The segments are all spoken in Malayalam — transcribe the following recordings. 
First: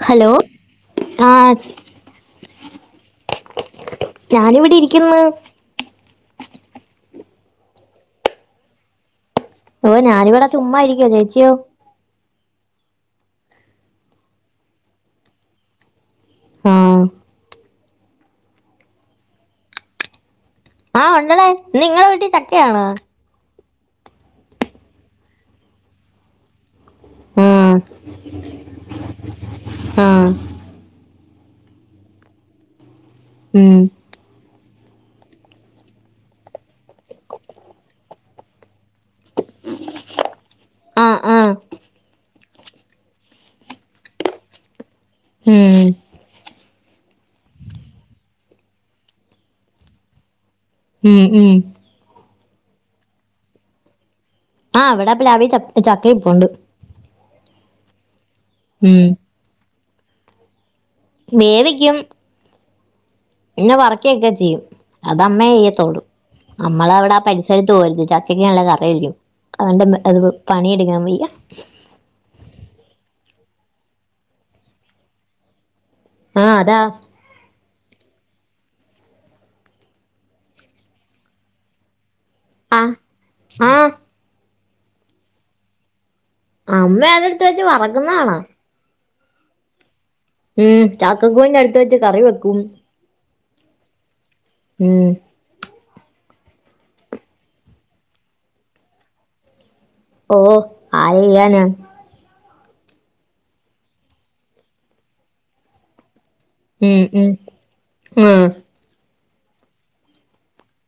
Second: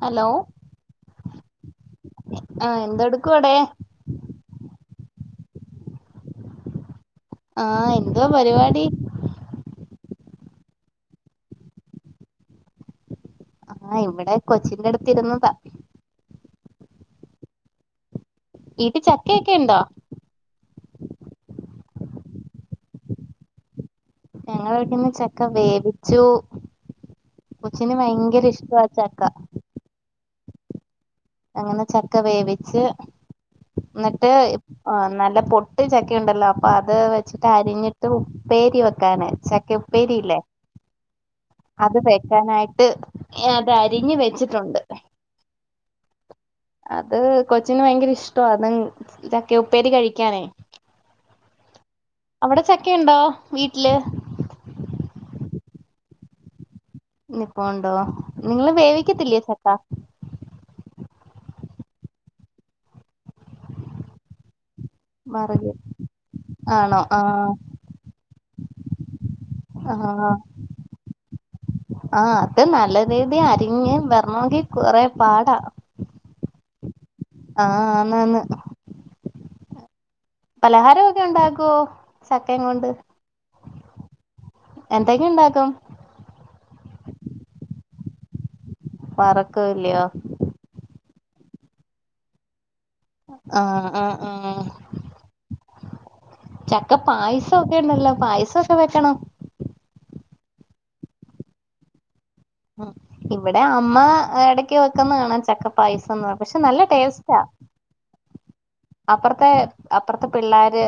ഹലോ ആ ആഹ് എന്തെടുക്കും ആടെ ഞാന് ഇവിടെ ഇരിക്കുന്ന് ആഹ് എന്തുവാ പരിപാടി ഓഹ് ഞാനിവിടെ ചുമ്മായിരിക്കുവോ ചേച്ചിയോ ആഹ് ഇവിടെ കൊച്ചിന്റെ അടുത്ത് ഇരുന്നതാ ആഹ് വീട്ടിൽ ചക്കയൊക്കെ ഉണ്ടോ ആഹ് ഉണ്ടടാ ഇന്ന് നിങ്ങളെ വീട്ടിൽ ചക്കയാണോ ഞങ്ങളെ വിടീന്ന് ചക്ക വേവിച്ചു ആ കൊച്ചിന് ഭയങ്കര ഇഷ്ട ചക്ക ആഹ് അങ്ങനെ ചക്ക വേവിച്ച് ഉം എന്നിട്ട് നല്ല പൊട്ട് ചക്ക ഉണ്ടല്ലോ അപ്പൊ അത് വെച്ചിട്ട് അരിഞ്ഞിട്ട് ഉപ്പേരി വെക്കാന ചക്ക ഉപ്പേരിയില്ലേ ആഹ് ആഹ് അത്തെക്കാനായിട്ട് അത് അരിഞ്ഞ് വെച്ചിട്ടുണ്ട് ഉം അത് കൊച്ചിന് ഭയങ്കര ഇഷ്ടആണ് അത് ചക്ക ഉപ്പേരി കഴിക്കാനേ ഉം ഉം ചക്കയുണ്ടോ വീട്ടില് ആഹ് ഇവിടെ പ്ലാവിൽ ചക്ക ഇരിപ്പുണ്ട് പ്പോണ്ടോ നിങ്ങള് ഉം. വേവിക്കത്തില്ലയേ ചക്കാ വേവിക്കും പിന്നെ വറെക്കിയൊക്കെ ചെയ്യും അത് അമ്മെ വറുകെ ചെയ്യത്തോള്ളൂ നമ്മളെ ആണോ അവിടെ ആ ആഹ് പരിസരത്ത് പോവരുത് ചക്കയ്ക്ക് നല്ല കറ ആയിരിക്കും അതിന്റെ അത് ആഹ് പണിയെടുക്കാൻ വയ്യ ആഹ് അത് നല്ല രീതി അരിഞ്ഞ് വരാണോങ്കി നല്ല കൊറെ പാടാ ആഹ് അതാ ആഹ് ആന്ന് ആന്ന് പലഹാരം ഒക്കെ ഉണ്ടാകുവോ ചക്കേം കൊണ്ട് ആഹ് എന്തൊക്കെയ ഇണ്ടാക്കും അമ്മേ അടുത്ത് വെച്ച് വറക്കുന്നതാണാ വറക്കുല്ലയോ ഉം ചാക്കക്കുരു അടുത്ത് വെച്ച് കറി വെക്കും ആഹ് ആഹ് ആഹ് ഉം ചക്ക പായസംക്കെ ഉണ്ടല്ലോ പായസമൊക്കെ വെക്കണം ഓഹ് ആര് ചെയാനാണ് ഉം ഇവിടെ അമ്മ ഇടക്ക് വെക്കുന്നതാണ് ചക്കപ്പായസം എന്ന് പറ ഉം ഉം ആഹ് അപ്പുറത്തെ അപ്പുറത്തെ പിള്ളോര്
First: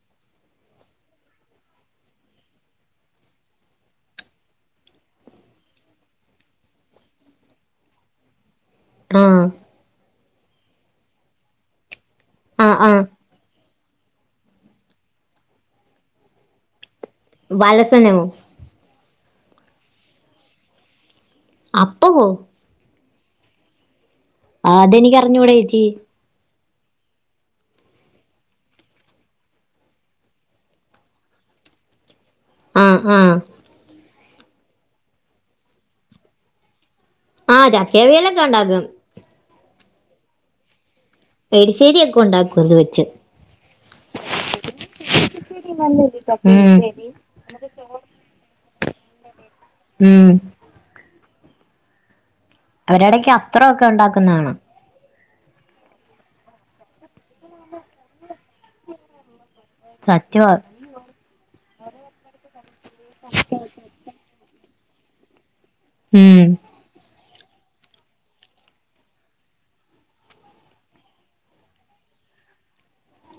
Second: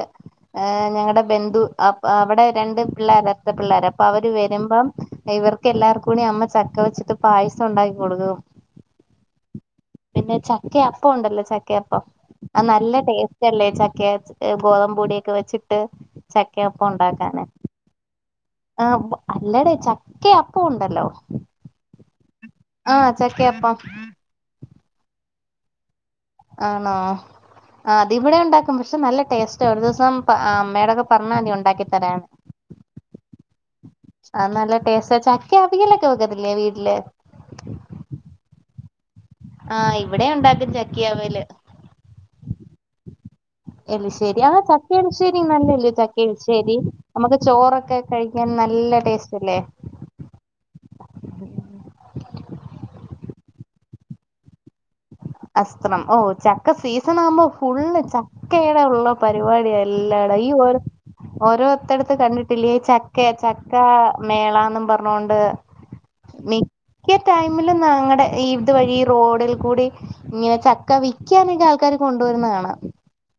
ഹ് ഞങ്ങളുടെ ബന്ധു അ അവിടെ രണ്ട് പിള്ളേർ അവിട്ത്ത പിള്ളേർ അപ്പൊ അവര് വരുമ്പം ഇവർക്കല്ലാവർക്കും കൂടി അമ്മ ചക്ക വെച്ചിട്ട് പായസം ഉണ്ടാക്കി കൊടുക്കും ആഹ് പിന്നെ ചക്ക അപ്പം ഉണ്ടല്ലോ ചക്കയപ്പം ആഹ് ആ ആ നല്ല ടേസ്റ്റ് അല്ലേ ചക്ക ഗോതമ്പ് പൊടിയൊക്കെ വെച്ചിട്ട് ചക്കപ്പം ഉണ്ടാക്കാന് [unintelligible] ആഹ് അല്ലടെ ചക്ക അപ്പണ്ടല്ലോ അപ്പാവോ ആഹ് ചക്കയപ്പം ആ അതെനിക്കറിഞ്ഞൂടെ ചേച്ചി ആണോ അതിവിടെ ഉണ്ടാക്കും പക്ഷെ നല്ല ടേസ്റ്റ് ഒരു ദിവസം അമ്മയടൊക്കെ പറഞ്ഞാ മതി ഉണ്ടാക്കി തരാൻ [unintelligible] ആഹ് ആഹ് ആ നല്ല ടേസ്റ്റ് ആ ചക്ക അവിയലൊക്കെ വെക്കത്തില്ലേ വീട്ടിൽ ആ ചക്കേവിയലൊക്കെ ഉണ്ടാക്കും ആഹ് ഇവിടെ ഉണ്ടാക്കും ചക്കിയാവര് പെരിശരിയക്കെ ഉണ്ടാക്കും അത് വെച്ച് എലിശരി ആഹ് ചക്ക എലിശരി നല്ലെ അല്ലെ ചക്ക എലിശരി നമുക്ക് ചോറൊക്കെ കഴിക്കാൻ നല്ല ടേസ്റ്റ് അല്ലേ ഉം അവരടയ്ക്ക് അത്രക്കെ ഉണ്ടാക്കുന്ന കാണാം [unintelligible] ഓ ചക്ക സീസൺ ആവുമ്പോ ഫുള്ള് ചക്കയുടെ ഉള്ള പരിപാടിയ അല്ലാട ഈ സത്യവാ വർ ഓരോത്തടുത്ത് കണ്ടിട്ടില്ല ചക്കെ ചക്ക മേളന്നും പറഞ്ഞോണ്ട് ഉം മിക്യാ ടൈമിലും ഞങ്ങടെ ഈ ഇത് വഴി റോഡിൽ കൂടി ഇങ്ങനെ ചക്ക വിക്കാനൊക്കെ ആൾക്കാര് കൊണ്ടുവരുന്ന കാണാം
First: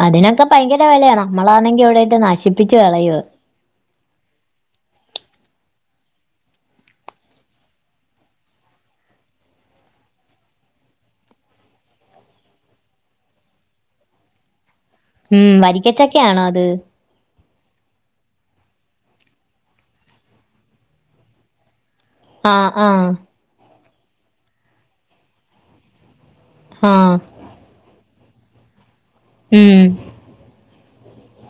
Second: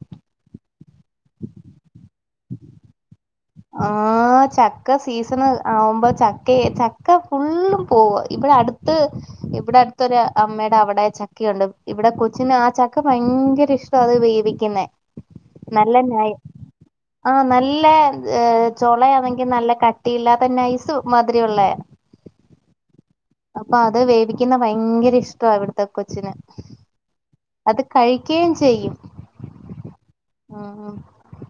അതിനൊക്കെ ഭയങ്കര വെലയാ നമ്മളാണെങ്കി ഇവിടെയിട്ട് നശിപ്പിച്ച് കളയ ആ ചക്ക സീസൺ ആവുമ്പോ ചക്കയെ ചക്ക ഫുള്ളും പോവ ഇവിടെ അടു [unintelligible] ഇവിടെ അടുത്തൊരു അമ്മയുടെ അവിടെ ചക്കയുണ്ട് ഇവിടെ കൊച്ചിന് ആ ചക്ക ഭയങ്കര ഇഷ് അത് വേവിക്കുന്ന ഉം വരിക്കച്ചക്കെ ആണോ അത് ആഹ നല്ല ചോളയാണെങ്കി നല്ല കട്ടിയില്ലാത്തെ തന്നെ നൈസ് മാതിരി ഉള്ള ആഹ് ആഹ് അപ്പൊ അത് വേവിക്കുന്ന ഭയങ്കര ഇഷ്ട്ടാ ഇവിടത്തെ കൊച്ചിന് ആഹ് അത് കഴികെയും ചെയ്യും ഉം ആഹ് ആഹ്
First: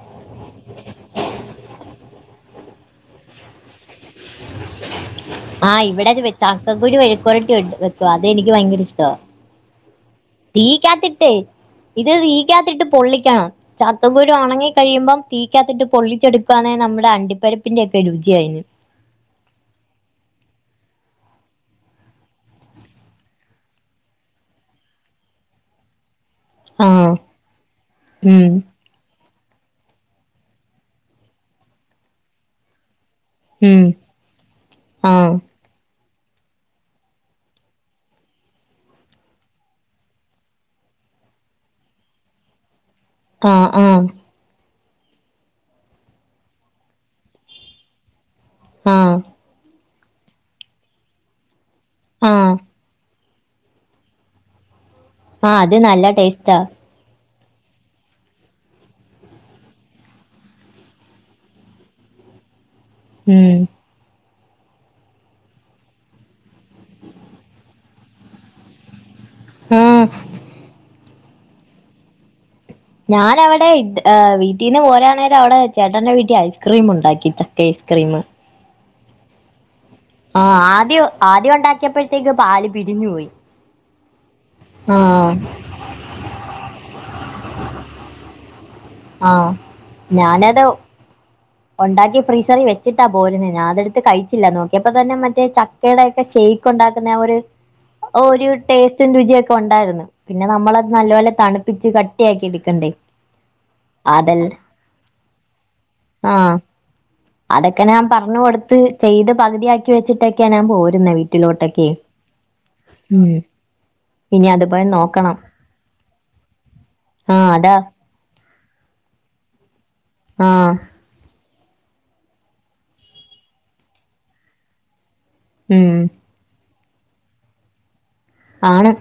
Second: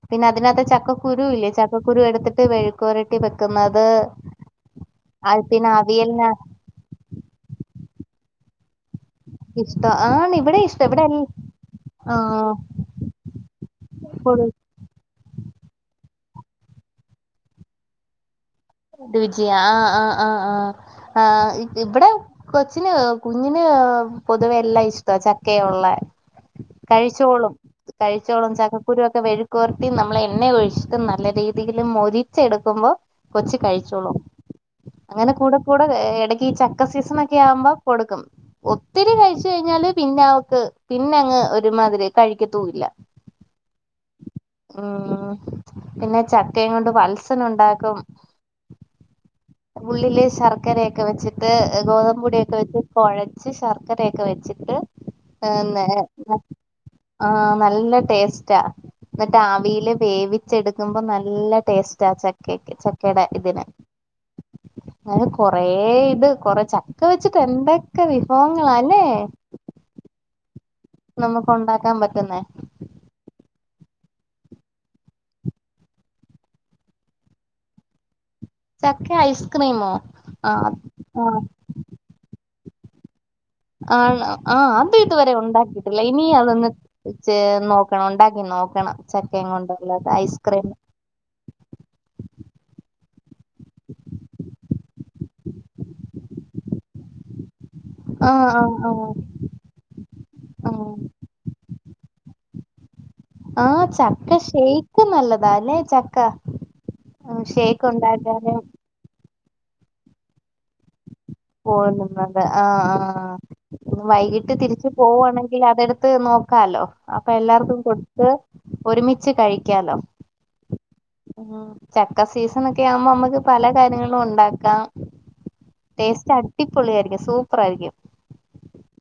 പിന്നെ അതിനകത്ത് ചക്കക്കുരു ഇല്ലേ ചക്കക്കുരു എടുത്തിട്ട് വെഴുക്കുരട്ടി വെക്കുന്നത് [unintelligible] ആഹ് ഇവിടെ അത് അവിയലിന വെചക്കക്കുരു വഴിക്കുവരട്ടി വെക്കും അതെനിക്ക് ഭയങ്കര ഇഷ്ട ഇഷ്ട ആണിം തീക്കാത്തിട്ട് ഇത് [unintelligible] ക്കാത്തിട്ട് പൊള്ളിക്കണം ചക്കകുരു ഒണങ്ങി കഴിയുമ്പം തീക്കാത്തിട്ട് പൊള്ളിച്ചടുകാന്നെ നമ്മുടെ അണ്ടിപര്പ്പിന്റെ ഒക്കെ രുചി ആയി രുചി ആ ആ ആ ആ ആ ഇ ഇവടെ കൊച്ചിന് കുഞ്ഞിന് പൊതുവെ എല്ലാം ഇഷ്ട ചക്കെ ഒള്ള ആ കഴിച്ചോളും ഉം, കഴിച്ചോളും ചക്ക കുരുവോക്കെ വെഴുക്കുവര്ട്ടി നമ്മളെ എണ്ണേ ഒഴിചിട്ട് നല്ല രീതീല് മൊരിച്ചെടുക്കുമ്പോ കൊച്ച് ഉം, കഴിചോളും ആ അങ്ങനെ കൂടെ കൂടെ എടക്ക് ഈ ചക്ക സീസണ് ഒക്കെ ആവുമ്പം കൊടുക്കും ഒത്തിരി കഴിച്ച് കഴിഞ്ഞാല് പിന്നെ അവക്ക് പിന്നെ അങ്ങ് ഒരുമാതിരി കഴിക്കത്തൂല്ല ആ ആ ഉം പിന്നെ ചക്കയും കൊണ്ട് വൽസന് ഉണ്ടാക്കും ആ ഉള്ളില് ശർക്കരയെക്ക വെച്ചിട്ട് ഗോതമ്പ് ആ പൊടിയൊക്കെ വച്ചി കൊഴച്ച് ശർക്കരയൊക്കെ വെച്ചിട്ട് ആ അത് നല്ല ടേസ്റ്റാ ആ നല്ല ടേസ്റ്റാ ന്നട്ട് ആവീല് വേവിച്ചെടുക്കുമ്പം നല്ല ടേസ്റ്റാ ചക്കയ്ക്ക് ച ക്കെടേ ഉം ഇതിന് അങ്ങനെ കൊറേ ഇത് കൊറെ ചക്ക വെച്ചിട്ട് എന്തേക്കെ വിഭവങ്ങളാല്ലേ ആഹ് നമുക്ക് ഒണ്ടാക്കാം പറ്റുന്നേ ഞാനവടെ ഇട്ട് ഏ വീട്ടീന്ന് പോരാ നേരം അവടെ ചേട്ടന്റെ വീട്ടി ഐസ്ക്രീം ഉണ്ടാക്കി ചക്ക ഐസ്ക്രീമ് ചക്ക ഐസ്ക്രീമോ ആ ആഹ് ആദ്യം ആഹ് ആദ്യം ഒണ്ടാക്കിയപ്പോഴത്തേക്ക് പാല് പിരിഞ്ഞു പോയി ആണ് ആ അത് ഇതുവരെ ആഹ് ഒണ്ടാക്കി [unintelligible] അതൊന്ന് ചെ നോക്കണം ഇണ്ടാക്കി നോക്കണം ചക്കേം ആഹ് കൊണ്ട്ള്ള ഐസ്ക്രീമ് ഒണ്ടാക്കി ഫ്രീസറി വെച്ചിട്ടാ പോരുന്നേ ഞാ അതെടുത്ത് കഴിച്ചില്ല നോക്കിയപ്പ തന്നെ മറ്റേ ച ക്കേടെക്ക ഷെയ്ക്ക് ഉണ്ടാക്കുന്നേ ആ ഒര് ആ! ഒര് ആ! ആ! ടേസ്റ്റും രുചിയൊക്കെ ഒണ്ടായ്ര്ന്ന്. പിന്നെ ആ! നമ്മളത് നല്ലോലെ തണു പ്പിച്ച് കട്ടിയാക്കി ഇട്ക്കണ്ടേ ആ ചക്ക ഷെയ്ക്കും നല്ലതാല്ലെ ച ആ അതക്ക ഞാം പർഞ് ഉണ്ടാക്കാനും കൊട്ത്ത് ചെയ്ത് പകുതിയാക്കി വെച്ചിട്ടൊക്കെയ ഞാൻ പോരുന്നെ വീട്ട് പോരുന്നത് ആ ആ ഇനി വൈകിട്ട് അതുപോലെ തിര്ച്ച് നോക്കണം പോവാണെങ്കി അതെട്ത്ത് നോക്കാലോ അപ്പൊ ആഹ് അതാ എല്ലാർക്കും കൊട് ത്ത് ഒരുമിച്ച് കഴിക്കാലോ ആഹ് ഉം ചക്ക സീസൺ ഒക്കെ ആവുമ്പോ നമ്മക്ക് പല കാര്യങ്ങളും ഒണ്ടാക്കാം ഉം അടിപൊളിയായിരിക്കും സൂപ്പറായിരിക്കും ആണ്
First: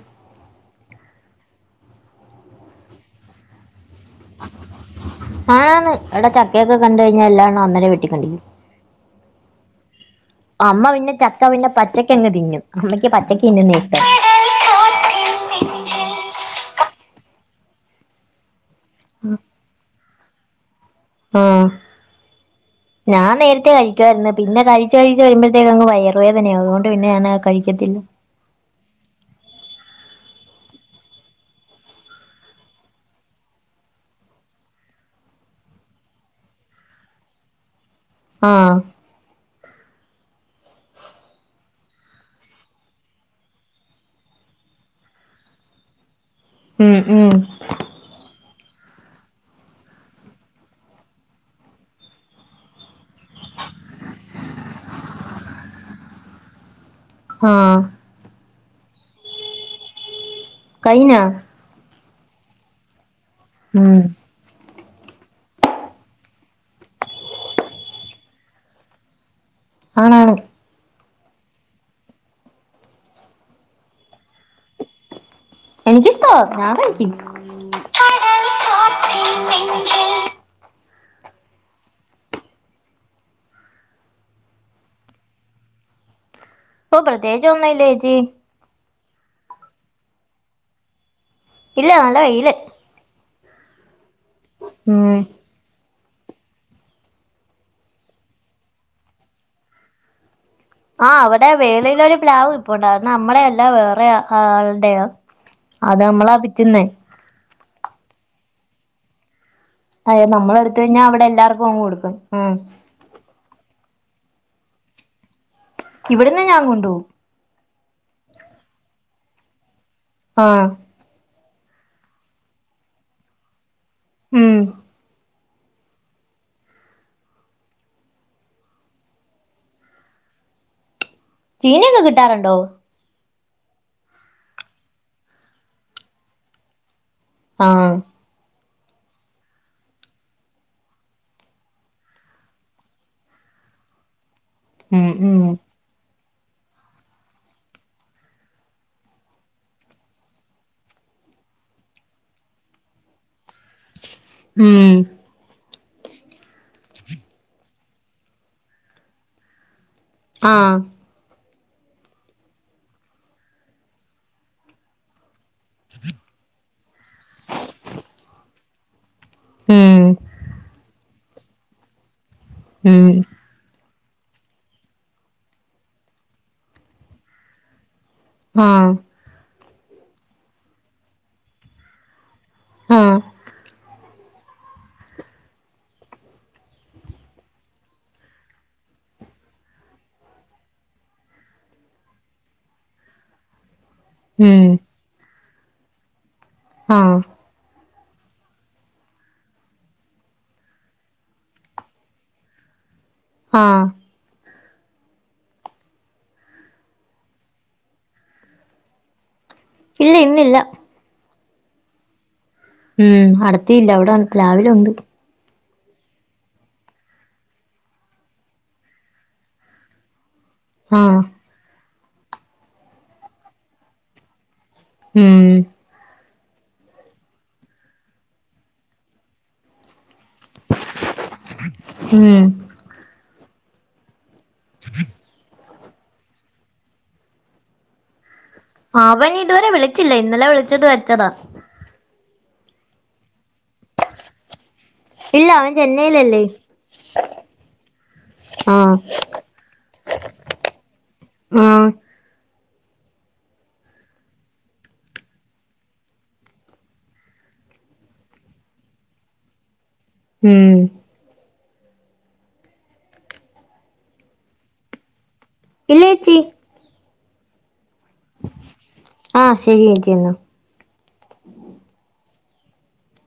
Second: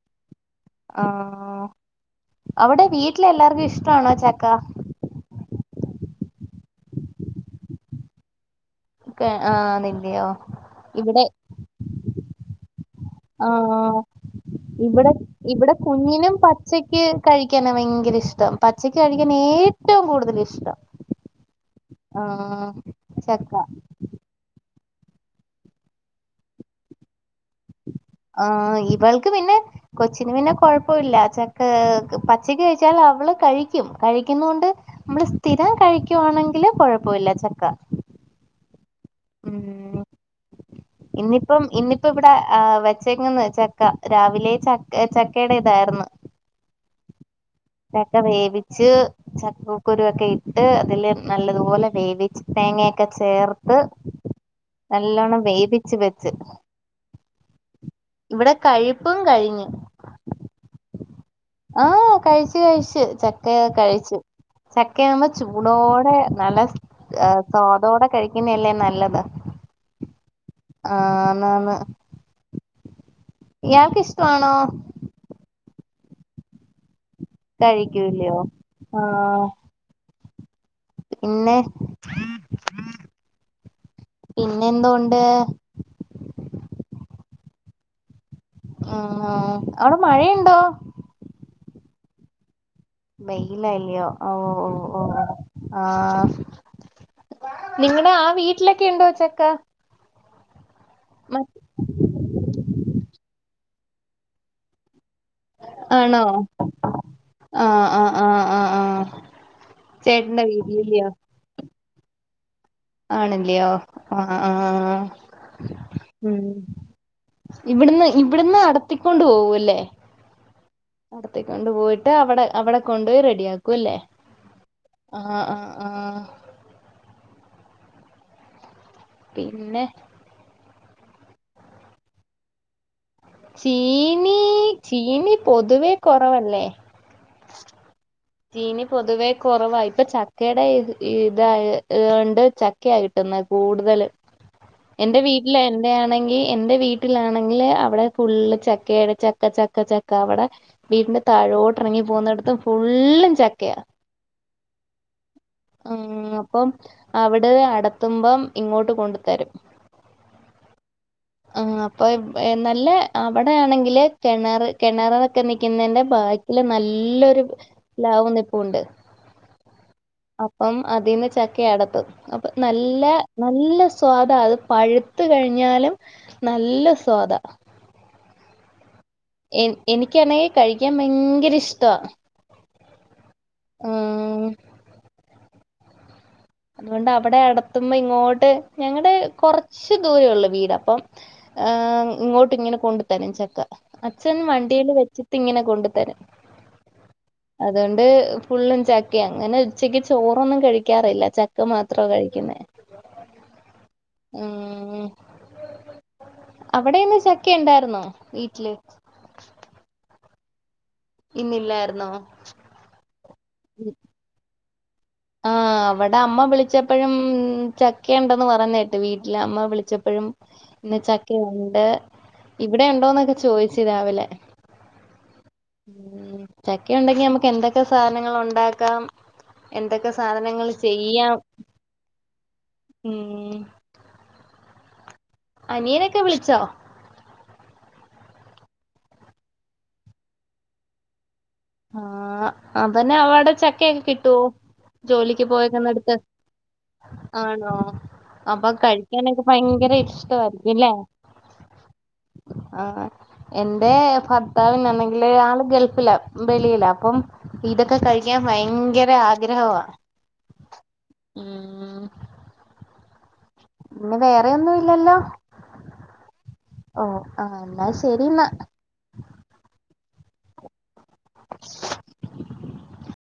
ആ അവടെ വീട്ടില് എല്ലാർക്കും ഇഷ്ടാണോ ചക്ക ആന്ന് ഇവടെ ചക്കേക്ക കണ്ട് കഴിഞ്ഞാ എല്ലാണോം അന്നേരേ വെട്ടി കണ്ടിക്കും ഒക്കെ ആ നിന്റെയോ? അമ്മ പിന്നെ ഇവിടെ ചക്ക പിന്നെ പ പച്ചക്ക് അങ്ങ് തിന്നും അമ്മക്ക് പച്ചക്ക് തിന്ന്ന്നേ ആ ഇഷ്ടം ഇവിടെ ഇവിടെ കുഞ്ഞിനും പച്ചക്ക് കഴിക്കാനാ ഭയങ്കര ഇഷ്ടം പച്ചക്ക് കഴിക്കാനെ ഏറ്റവും കൂടുതൽ ഇഷ്ടം ആഹ് ആഹ് ഞാൻ ചക്ക. നേര്ത്തെ കഴി കഴിക്കു ആര്ന്ന് പിന്നെ കഴിച്ച് കഴിച്ച് വരുമ്പഴത്തേക്കങ്ങ് വയറുവേദനയാകും അതുകൊണ്ട് പിന്നെ ഞാനത് കഴിക്കത്തില്ല ആഹ് ഇവൾക്ക് പിന്നെ കൊച്ചിന് പിന്നെ കൊഴപ്പ ഇല്ല ചക്ക് ക്ക് പച്ചക്ക് കഴിച്ചാൽ അവള് കഴിക്കും കഴിക്കുന്നോണ്ട് നമ്മള് സ്ഥിരം കഴിക്കുവാണെങ്കില് കൊഴപ്പമില്ല ചക്ക ആഹ് ഉം ഇന്നിപ്പം ഇന്നിപ്പ ഇവടെ ആ വെച്ചേക്കുന്നന്ന് ചക്ക രാവിലെ ചക്ക് ഏ ചക്കയുടെ ഇതാരുന്ന് ഉം ഉം ചക്ക വേവിച്ച് ചക്കക്കുരു ഒക്കെ ഇട്ട് അതില് നല്ലതുപോലെ വേവിച്ച് തേങ്ങയൊക്കെ ചേർത്ത് നല്ലോണ്ണം വേവിച്ച് വെച്ച് ആഹ് ഇവിട കഴിപ്പും കഴിഞ്ഞ് കഴിഞ്ഞാ ആഹ് കഴിച്ചു കഴിച്ചു ചക്കയ ഉം കഴിച്ചു ചക്ക ആകുമ്പോൾ ചൂടോടെ നല്ല സ്വാദോടെ കഴിക്കുന്നല്ലേ നല്ലത് ആണാണ് ആഹ് ആന്ന് ആന്ന് ഇയാൾക്ക് ഇഷ്ടമാണോ [inaudible] കഴിക്കൂലോ ആഹ് പിന്നെ പിന്നെ എന്തോണ്ട് ഇപ്പൊ പ്രത്യേകിച്ചോന്നും ഇല്ലേച്ചി ഉം അവിടെ മഴയുണ്ടോ ഇല്ല നല്ല വെയില് വെയ്ലായിപ്പോ ഉം ആഹ് നിങ്ങടെ ആ വീട്ടിലൊക്കെ ഉണ്ടോ ച്ചക്ക ആ അവിടെ വേളയിലോരു പ്ലാവ് നിപ്പോണ്ട് അത് നമ്മുടെയല്ല വേറെ ആളുടെയോ ആണോ ആഹ് ആഹ് ആഹ് ആഹ് ആഹ് അതത് ചേട്ടന്റെ നമ്മള എടുത്ത കഴിഞ്ഞാൽ വീട്ടിലില്ലയോ അവിടെ എല്ലാർക്കും അങ്ങ് കൊടുക്കും ഉം ആണല്ലയോ ആഹ് ആഹ് ആഹാ ഉം ഇവിടുന്ന് ഞാൻ കൊണ്ടുപോകും ഇവിടുന്ന് ഇവിടുന്ന് നടത്തിക്കൊണ്ട് പോക അല്ലേ ആഹ് അവിടത്തേക്ക കൊണ്ട്പോയിട്ട് അവിടെ അവിടെ കൊണ്ടുപോയി റെഡിയാക്കും അല്ലേ ഉം ആഹ് ആ ആഹ് പിന്നെ ചീനിയൊക്കെ കിട്ടാറുണ്ടോ ചീനി ചീനി പൊതുവേ കുറവല്ലേ ആഹ് ചീനി പൊതുവേ കുറവാ ഇപ്പൊ ചക്കയുടെ ഇതായി ഇതൊണ്ട് ച കിട്ടുന്ന കൂടുതല് ഉം എന്റെ ഉം വീട്ടില ആണെങ്കിൽ എന്റെ വീട്ടിലാണെങ്കില് അവിടെ ഫുള്ള് ചക്കയുടെ ചക്ക ചക്ക ചക്ക അവിടെ വീടിന്റെ താഴോട്ട് ഇറങ്ങി പോകുന്നിടത്ത് ഫുള്ളും ചക്കയാ ഉം ഉം അപ്പം അവിടെ അടത്തുമ്പം ഇങ്ങോട്ട് കൊണ്ടു തരും [inaudible] ആഹ് ആ ഹ്അപ്പൊ നല്ല അവിടെയാണെങ്കില് കിണർ കിണറൊക്കെ നിക്കുന്നതിന്റെ ബാക്കില് നല്ലൊരു പ്ലാവ് പൂണ്ട് ഉം അപ്പം അതിന്ന് ചക്ക അടത്തും അപ്പൊ നല്ല ഉം നല്ല സ്വാദാ അത് പഴുത്ത് കഴിഞ്ഞാലും നല്ല സ്വാദ ആഹ് എ എനിക്കാണെങ്കിൽ കഴിക്കാൻ ഭയങ്കര ഇഷ്ട ആഹ് അതുകൊണ്ട് അവിടെ അടത്തുമ്പോ ഇങ്ങോട്ട് ഞങ്ങളടെ കുറച്ച് ദൂരം ഉള്ളു വീട് അപ്പം ആഹ് ഇങ്ങോട്ട് ഇങ്ങനെ കൊണ്ടു തരും ചക്ക അച്ഛൻ ഉം വണ്ടിയില് വെച്ചിട്ട് ഇങ്ങനെ കൊണ്ടു തരും ആഹ് അതുകൊണ്ട് ഫുള്ളും ചക്ക അങ്ങനെ ഉച്ചക്ക് ചോറൊന്നും കഴിക്കാറില്ല ചക്ക മാത്ര കഴിക്കുന്നേ ആഹ് ആഹ് അവിടെന്ന് ചക്ക ഉണ്ടായിരുന്നോ വീട്ടില് ഇല്ല ഇന്നില്ല ഇന്നില്ലായിരുന്നോ ഉം അടത്തിയില്ല അവിടെ പ്ലാവില് ഉണ്ട് ആഹ് അവിടെ അമ്മ വിളിച്ചപ്പോഴും ചക്ക ഉണ്ടന്ന് പറഞ്ഞേ കേട്ട് വീട്ടില് അമ്മ വിളിച്ചപ്പോഴും ഇന്ന് ആഹ് ചക്കെ ഉണ്ട് ഇവിടെ ഉണ്ടോന്നൊക്കെ ചോയിച്ചു രാവിലെ ഉം ഉ ചക്ക ഉണ്ടെങ്കി നമുക്ക് എന്തൊക്കെ സാധനങ്ങൾ ഉണ്ടാക്കാം എന്തൊക്കെ സാധനങ്ങൾ ചെയ്യാം ഉം ഉ [inaudible] അനിയനൊക്കെ വിളിച്ചോ അവൻ ഇതുവരെ വിളിച്ചില്ല ഇന്നലെ വിളിച്ചിട്ട് വെച്ചതാ ആഹ് അവന് അവടെ ചക്കയൊക്കെ കിട്ടുവോ ജോലിക്ക് ഇല്ല അവൻ പോയേക്കന്നടുത്ത് ചെന്നൈയിലല്ലേ ആണോ അപ്പൊ ആഹ് കഴിക്കാനൊക്കെ ഭയങ്കര ഇഷ്ടമായിരിക്കുംല്ലേ ആഹ് ആഹ് എന്റെ ഭർത്താവന്നാണെങ്കില് ആള് ഗൾഫില ബളിയില്ല അപ്പം ഇതൊക്കെ കഴിക്കാൻ ഭയങ്കര ആഗ്രഹമാണ് ഉം ഉം പിന്നെ വേറെയൊന്നും ഇല്ലല്ലോ ഇല്ലേച്ചി ഓ ആഹ് എന്നാ ശരിന്നാ ആഹ് ശെരി ചേച്ചി എന്നാ [unintelligible]